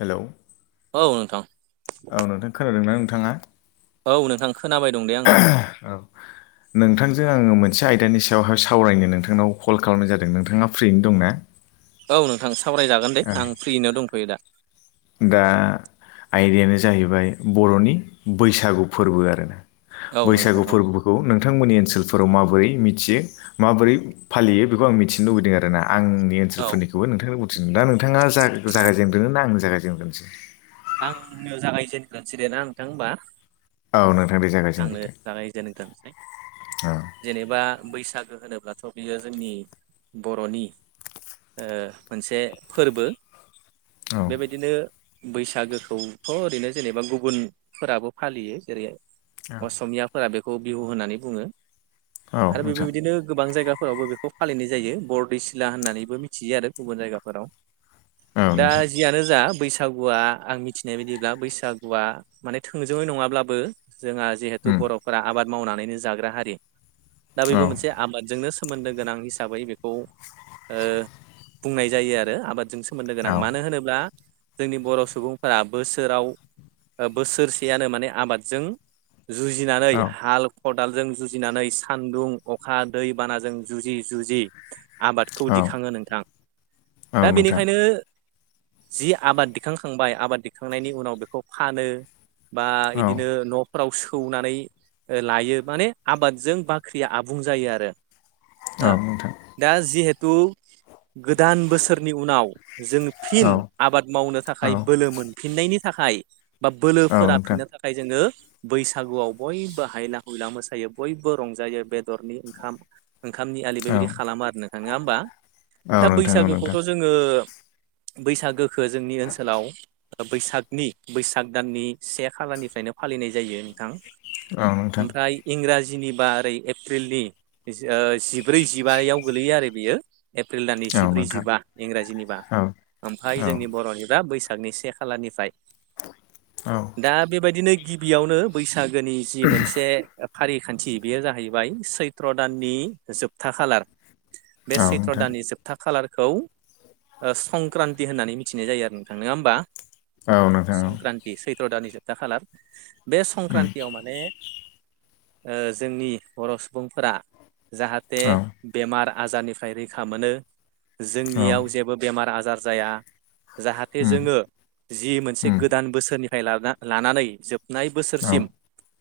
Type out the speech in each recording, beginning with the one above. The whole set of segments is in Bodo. हेल' औ नोंथां। औ नोंथां खोनादोंना नोंथाङा औ नोंथां खोनाबाय दं दे आङो थांजों आङो मोनसे आयदानि सायावहाय सावरायनो नोंथांनाव कल खालामनाय जादों नोंथाङा फ्रिनो दंना औ नोंथां सावरायजागोन दे औ आं फ्रियैनो दंथ'यो दा। दा आयदायानो जाहैबाय बर'नि बैसागु फोरबो आरोना। औ नोंथां बैसागु औ फोरबोखौ नों नोंथांमोननि ओनसोलफोराव माबोरै मिथियो माबोरै फालियो बेखौ आं मिथिनो लुबैदों आरो ना आंनि औ ओनसोलफोरनिखौबो नोंथांनो बुंथिनो दा नोंथाङा जागाय जेनगोन ना आंनो जागायजेनग्रोनोसै। आंनो जागायजेगोरनोसै दे ना नोंथां होमबा। औ नोंथां बे आंनो जायग्रोदों जागायजेनग्रोनोसै जेनेबा बैसागो होनोब्लाथ' बियो जोंनि बर'नि ओ मोनसे फोरबो। बेबायदिनो बैसाग बैसागोखौथ' ओरैनो जेनेबा गुबुनफोराबो फालियो जेरै औ असमियाफोरा बेखौ खौ बिहु होननानै बुङो औ आरो बेफोर नोंथां बायदिनो गोबां जायगा फोरावबो बेखौ फालिनाय जायो बरदैसिला होननानैबो मिथियो आरो गुबुन जायगाफोराव। औ दा नोंथां जियानो जा बैसागुवा आं मिथिनाय बायदिब्ला बैसागुआ माने थोंजोङै नङाब्लाबो जोंहा जिहेथु उम बर'फोरा आबाद मावनानैनो जाग्रा हारि दा बेबो मोनसे औ आबादजोंनो सोमोन्दो गोनां हिसाबै बेखौ ओ बुंनाय जायो आरो आबादजों सोमोन्दो गोनां औ मानो होनोब्ला जोंनि बर' सुबुं फोरा बोसोराव बोसोरसेयानो माने आबादजों जुजिनानै औ हाल खदालजों जुजिनानै सानदुं अखा दै बानाजों जुजि जुजि आबादखौ दिखाङो नोंथां औ दा नोंथां बेनिखायनो जि आबाद दिखांखांबाय आबाद दिखांनायनि उनाव बेखौ फानो बा औ इदिनो न' फोराव सौनानै लायो माने आबादजों बाख्रिया आबुं जायो आरो औ हा नोंथां दा जिहेथु गोदान बोसोरनि उनाव जों फिन औ आबाद मावनो औ थाखाय बोलो मोनफिननायनि थाखाय बा बोलो औ नोंथां फोराफिननो थाखाय जोङो बैसागुआव बयबो हायला हुइला मोसायो बयबो रंजायो बे बेदरनि ओंखाम ओंखामनि आलि औ बेबायदि खालामो आरो नोंथांङा होमबा। दा औ नोंथां औ बैसागोखौथ' नोंथां जोङो बैसागोखो जोंनि ओनसोलाव बैसागनि बैसाग दाननि से खालारनिफ्रायनो फालिनाय जायो नोंथां। औ नोंथां ओमफ्राय इंराजि जिनिबा ओरै एप्रिलनि जिब्रै जिबायाव गोलैयो आरो बियो एप्रिल दाननि औ जिब्रै नोंथां जिबा इंराजिनिबा औ ओमफाय औ जोंनि बर'निबा बैसाग नि से खालानिफ्राय औ दा बेबायदिनो गिबियावनो बैसाग सागोनि जि मोनसे फारि खान्थि बेयो जाहैबाय सैथ्र दाननि जोबथा खालार बे औ सैथ्र नोंथां दाननि जोबथा खालारखौ संक्रान्ति होननानै मिथिनाय जायो आरो नोंथां नोङा होमबा औ नोंथां औ संक्रान्ति सैथ्र' दाननि जोबथा खालार बे उम संक्रान्तियाव माने जोंनि बर' सुबुंफोरा जाहाथे औ बेमार आजारनिफ्राय रैखा मोनो औ जोंनियाव जेबो बेमार आजार जाया जाहाथे उम जोङो जि मोनसे उम गोदान बोसोरनि लानानै जोबनाय औ बोसोरसिम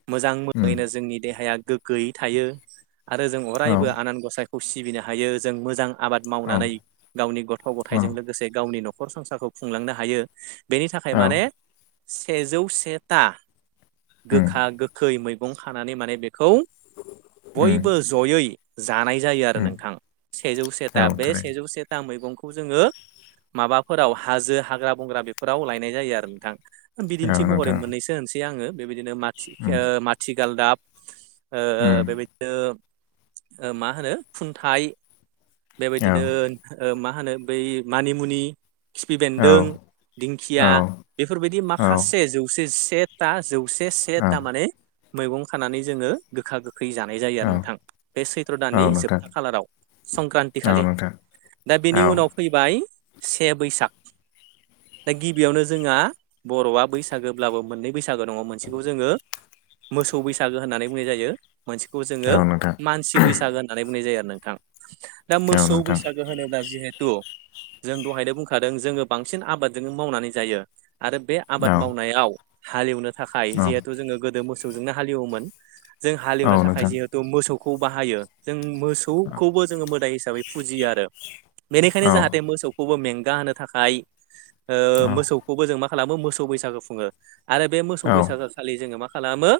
मोजां उम मोजाङैनो जोंनि देहाया गोग्गोयै थायो आरो जों औ अरायबो आनान गसायखौ सिबिनो हायो जों मोजां आबाद मावनानै गावनि गथ' औ गथायजों लोगोसे गावनि न'खर संसारखौ खुंलांनो हायो बेनि थाखाय औ माने सेजौ सेथा उम गोखा गोखै मैगं खानानै माने बे खौ उम बयबो जयै जानाय जायो आरो उम नोंथां सेजौ औ सेथा बे थारै सेजौ सेथा मैगंखौ खौ जोङो माबाफोराव हाजो हाग्रा बंग्रा बेफोराव लायनाय जायो आरो नोंथां औ बिदिन्थि महरै नोंथां मोननैसो होनसै आङो बेबायदिनो उम माथिगाल दाब उम बेबायदिनो मा होनो खुन्थाइ औ बेबायदिनो मा होनो बै मानिमुनि खिफि औ बेन्दों, दिंखिया औ बेफोरबायदि औ माखासे जौसे सेथा जौ से औ था माने मैगं खानानै जोङो गोखा गोखै खै जानाय जायो आरो नोंथां बे सैथ्र' औ दाननि नोंथां जोबथा खालाराव संक्रान्ति औ खालि नोंथां दा बेनि औ उनाव फैबाय से बैसाग दा गिबियावनो जोंहा बर'आ बैसागोब्लाबो मोननै बैसागो दङ मोनसेखौ जोङो मोसौ बैसागो होननानै बुंनाय जायो मोनसेखौ जोङो औ नोंथां मानसि बैसागो होननानै बुंनाय जायो आरो नोंथां दा औ मोसौ नोंथां बैसागो होनोब्ला जिहेतु तु जों दहायनो बुंखादों जोङो बांसिन आबादजोंनो मावनानै जायो आरो बे औ आबाद मावनायाव हालेवनो थाखाय औ जिहेथु जोङो गोदो मोसौजोंनो हालेवोमोन जों औ हालेवनो थाखाय नोंथां जिहेथु मोसौखौ बाहायो जों मोसौ खौबो जोङो मोदाय हिसाबै फुजियो आरो औ बेनिखायनो जाहाथे मोसौखौ में गाहोनो थाखाय औ मोसौखौबो जों मा खालामो मोसौ बैसागु खुङो आरो बे मोसौ औ बैसागो खालि जोङो मा खालामो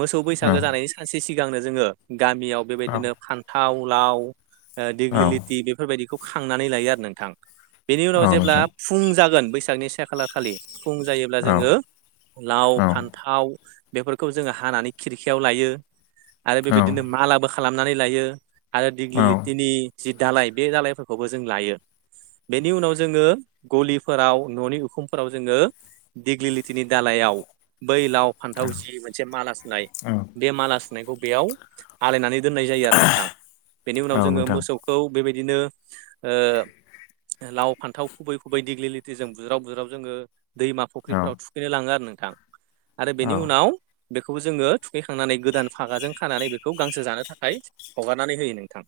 मोसौ औ बैसागो जानायनि सानसे सिगांनो जोङो गामियाव बेबायदिनो फान्थाव लाव औ दिग्लिलिथि बेफोरबायदिखौ खांनानै लायो आरो नोंथां बेनि उनाव औ जेब्ला नोंथां फुं जागोन बैसागनि से खालारखालि फुं जायोब्ला औ जोङो लाव औ फान्थाव बेफोरखौ जोङो हानानै खिरखियाव लायो आरो औ बेबायदिनो मालाबो खालामनानै लायो आरो दिगलि लथिनि जि दालाय बे दालायफोरखौबो जों लायो बेनि उनाव जोङो गलिफोराव न'नि उखुमफोराव जोङो दिग्लिलिथिनि दालायाव बै लाव फान्थाव जि मोनसे माला सुनाय बे माला सुनायखौ बेयाव आलायनानै दोननाय जायो आरो नोंथां औ नोंथां बेनि औ उनाव जोङो नोंथां मोसौखौ बेबायदिनो लाव फान्थाव खुबै खुबै दिग्लि लिथि जों बुज्राव बुज्राव जोङो दैमा फख्रिफोराव औ थुखैनो लाङो आरो नों थां आरो बेनि औ उनाव बेखौबो जोङो थुखैखांनानै गोदान फागाजों खानानै बेखौ गांसो जानो थाखाय हगारनानै होयो नों थां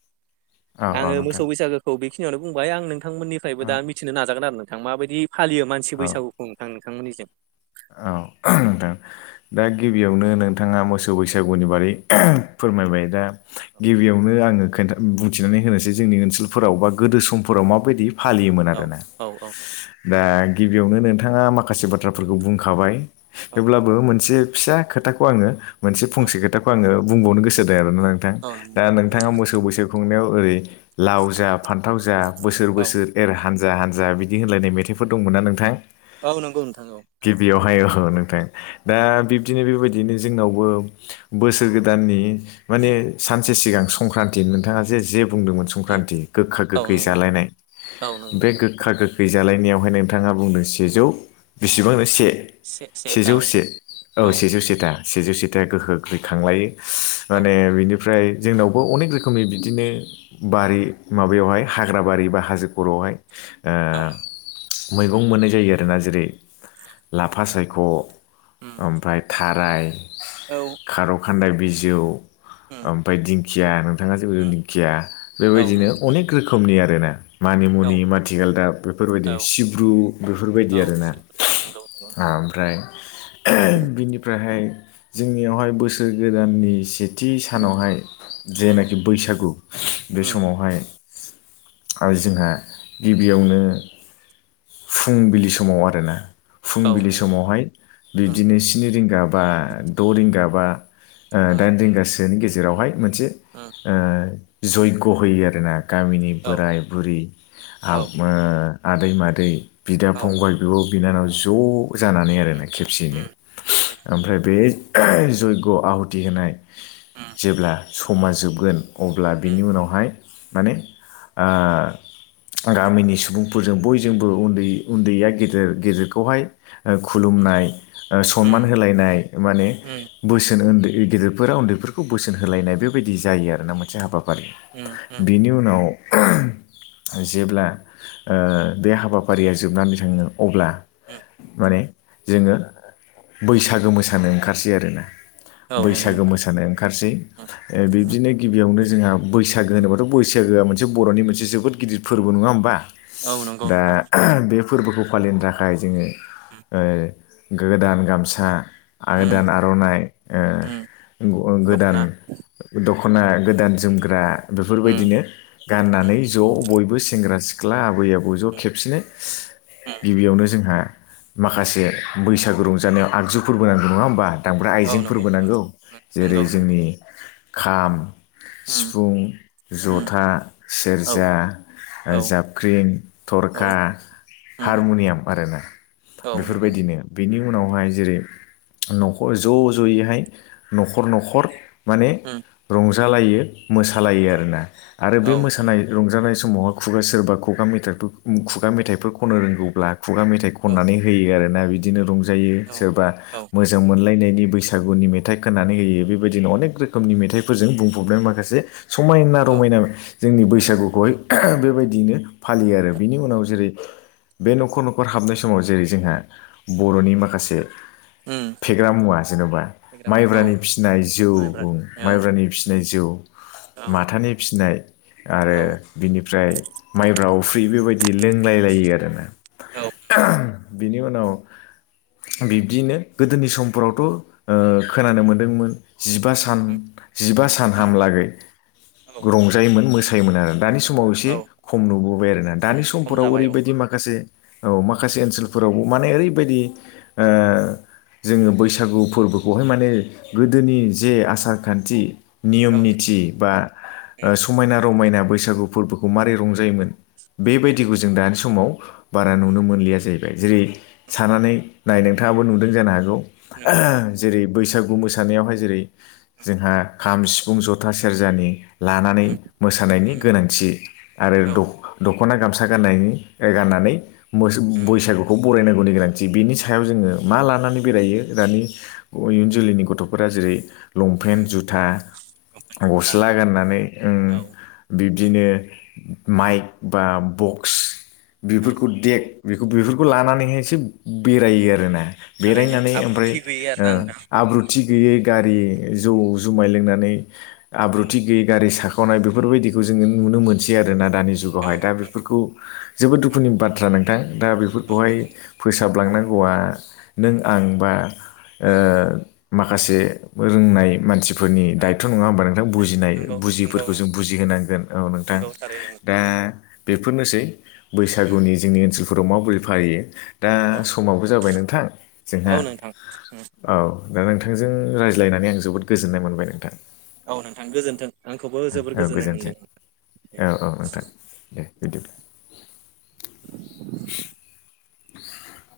औ आङो नोंथां मोसौ बैसागोखौ बेखिनियावनो बुंबाय आं नोंथांमोननिफ्रायबो दा मिथिनो नाजागोन आरो ना माबायदि फालियो मानसि बैसागुखौ नोंथां नोंथांमोननिजों औ नोंथां दा गिबियावनो नोंथाङा मोसौ बैसागुनि बारै फोरमायबाय दा गिबियावनो आङो खोनथा बुंथिनानै होनोसै जोंनि ओनसोलफोराव बा गोदो समफोराव माबायदि फालियोमोन औ आरोना औ औ दा गिबियावनो नोंथाङा माखासे बाथ्राफोरखौ बुंखाबाय औ हेब्लाबो मोनसे फिसा खोथाखौ आङो मोनसे औ फंसे खोथाखौ आङो बुंबावनो गोसो जादों आरो नोंथां औ दा नोंथां नोंथाङा बुंजागोन मोसौ बैसागु खुंनायाव ओरै लाव जा फान्थाव जा बोसोर बोसोर एर हानजा हानजा हान्जा बिदि होनोलायनाय मेथाइफोर दंमोन ना नोंथां औ नंगौ नोंथा औ औ गिबियावहाय औ नोंथा दा बिब्दिनो बेबायदिनो जोंनावबो बोसोर गोदाननि माने सानसे सिगां संक्रान्ति नोंथाङा जे जेब बुंदोंमोन संक्रानथि गोखा औ गोखै नंगौ नोंथां जालायनाय औ नंगौ बे नोंथां गोखा गोखै जालायनायावहाय नोंथाङा बुंदों सेजौ बेसेबां होनदों से सेथा सेजौ से सेजौ औ से औ सेजौ सिथा सेजौ सिथा गोखा गोखै खांलायो औ माने बिदिनो ओमफ्राय जोंनावबो अनेक रोखोमनि बिदिनो बारि माबायावहाय हाग्रा बारि बा हाजो खर' बेवहाय औ मैगं मोननाय जायो आरोना जेरै लाफा सायख' उम ओमफ्राय थाराय औ खार खादखान्दाय बिजौ उम उम ओमफ्राय दिंखिया नाथां जेबो जों दिंखिया औ नंगौ बेबायदिनो नोंथां अनेक रोखोमनि आर ना मानिमुनि औ माथिगालदाब दा बेफोरबायदि औ सिब्रु बेफोरबायदि औ आरोना नंगौ औ औ नंगौ ओमफ्राय बिनिफ्रायहाय जोंनियावहाय बोसोर गोदाननि सेथि थि सानावहाय उम जेनाखि बैसागु बे उम समावहाय आरो जोंहा गिबियावनो फुंबिलि समाव आरोना फुंबिलि समावहाय उम बिब्दिनो स्नि रिंगा बा द' रिंगा बा औ दाइन रिंगासोनि गेजेरावहाय मोनसे जयग्य' होयो आरोना गामिनि उम बोराय बुरि आदै मादै बिदा फंबाय बिब' बिनानाव ज' जानानै आरोना खेबसेयैनो उम ओमफ्राय बे जयग्य आहुथि होनाय उम जेब्ला समा जोबगोन अब्ला बिनि उनावहाय माने ओ गामिनि सुबुंफोरजों बयजोंबो उन्दै उन्दैया गेदेर गेदेरखौ खौहाय उम खुलुमनाय सनमान उम होलायनाय माने उम बोसोन उन्दै गिदिरफोरा उन्दैफोरखौ बोसोन होलायनाय बेबायदि जायो आरो ना मोनसे हाबाफारि उम उम बिनि उनाव जेब्ला बे हाबाफारिया जोबनानै थाङो अब्ला उम माने जोङो बैसागो मोसानो ओंखारसै आरोना औ नंगौ बैसागो नोंथां मोसानाय ओंखारसै उम बिब्दिनो गिबियावनो जोंहा बैसाग बैसागो होनोबाथ' बैसागोआ मोनसे बर'नि मोन जोबोद गिदिर फोरबो नङा होनबा औ नंगौ दा नोंथां बे फोरबोखौ फालिनो थाखाय जोङो उम गोदान गामसा उम गोदान आर'नाइ उम गोदान दख'ना दख'ना गोदान जोमग्रा उम बेफोरबायदिनो उम गाननानै ज' बयबो सेंग्रा सिख्ला सि आबै आबौ ज' खेबसेनो उम गिबियावनो जोंहा माखासे बैसागो रंजानायाव आगजुफोरबो नांगौ नङा होमबा दामग्रा औ नंगौ आइजेंफोरबो नोंथां नांगौ उम जेरै नंगौ नंगौ जोंनि खाम उम सिफुं उम जथा औ सेरजा औ जाबख्रिं थरखा औ उम हारमुनियाम आरोना औ नंगौ बेफोरबायदिनो बिनि उनावहाय जेरै न'खर ज' ज'यैहाय न'खर न'खर माने उम रंजालायो मोसालायो औ आरोना आरो बे औ नंगौ मोसानाय रंजानाय सम समाव खुगा सोरबा खुगा मेथाइफोर खुगा मेथाइफोर खननो रोंगौब्ला खुगा मेथाइ औ खननानै होयो आरो ना बिदिनो रंजायो औ सोरबा औ मोजां मोनलायनायनि नि बैसागुनि मेथाइ खोनानै होयो बेबायदिनो अनेक रोखोमनि मेथाइफोरजों बुंफबनाय माखासे समायना औ रमायना जोंनि बैसागुखौहाय बेबायदियैनो फालियो आरो बिनि उनाव जेरै बे न'खर न'खर नखर हाबनाय समाव जेरै जोंहा बर'नि माखासे उम फेग्रा मुवा जेन'बा एग्राम औ माइब्रानि फिसिनाय जौ माइब्रा औ माइब्रानि फिसिनाय औ ज माथानि फिसिनाय आरो औ बिनि ओमफ्राय माइब्रा अफ्रि बेबायदि लोंलायलायो आरो ना औ बेनि उनाव बिब्दियैनो गोदोनि समफोरावथ' खोनानो मोनदोंमोन जिबा सान उम जिबा सान उम हामलागै औ रंजायोमोन मोसायोमोन आरो दानि समाव समाव एसे औ खम नुबोबाय आरोना दानि खम खम समफोराव जाबाय औ ओरैबायदि माखासे औ माखासे ओनसोलफोरावबो माने ओरैबायदि जोङो बैसागु फोरबोखौहाय माने गोदोनि जे आसार खान्थि नियम औ उम निथि बा समायना रमायना बैसागु फोरबोखौ माबोरै रंजायोमोन उम बेबायदिखौ जों दानि समाव बारा नुनो मोनलिया जाहैबाय जेरै सानानै नाय नोंथाङाबो नुदों जानो हागौ नंगौ नंगौ जेरै बैसागु मोसानायावहाय जेरै जोंहा खाम सिफुं जथा सेरजानि लानानै मोसानायनि उम गोनांथि उम औ आरो दख'ना गामसा गाननायनि गाननानै मोसानाय उम बैसागुखौ बरायनांगौनि गोनांथि बेनि सायाव जोङो मा औ लानानै बेरायो दानि इयुन जोलैनि गथ'फोरा जेरै लंपेन्ट जुथा उम गस्ला गाननानै ओ औ बिब्दिनो उम माइक बा बक्स औ बेफोरखौ देग बे बेफोरखौ लानानैहाय एसे बेरायो आरोना थारैनो बेरायनानै ओमफ्राय आब्रुथि गैयि आरोना नोंथां आब्रुथि गैयै गारि जौ जुमाय लोंनानै आब्रुथि गैयै गारि साखोन गावनाय बेफोरबायदिखौ जोङो नुनो मोनसै आरोना दानि जुगावहाय दा बेफोरखौ जोबोद दुखु दुखुनि बाथ्रा नोंथां दा औ नंगौ बेफोरखौहाय नोंथां। फोसाबलांनांगौआ नों आं बा उम माखासे रोंनाय मानसि फोरनि औ दायथ' नङा होमबा नोंथां दे बुजिनाय नंगौ नंगौ बुजिफोरखौ जों नंगौ बुजिहोनांगोन औ नोंथां नंगौ थारैनो दा नोंथां। बे बेफोरनोसै उम बैसागुनि जोंनि ओनसोलफोराव माबोरै फालियो दा उम समावबो जाबाय नों औ नोंथां औ दा नोंथांजों रायज्लायनानै आं जोबोद गोजोननाय मोनबाय नोंथां औ नोंथां गोजोन्थों आंखौबो जोबोर औ गोजोननाय गोजोन्थों मोनदों औ औ नोंथां दे [unintelligible] [inaudible]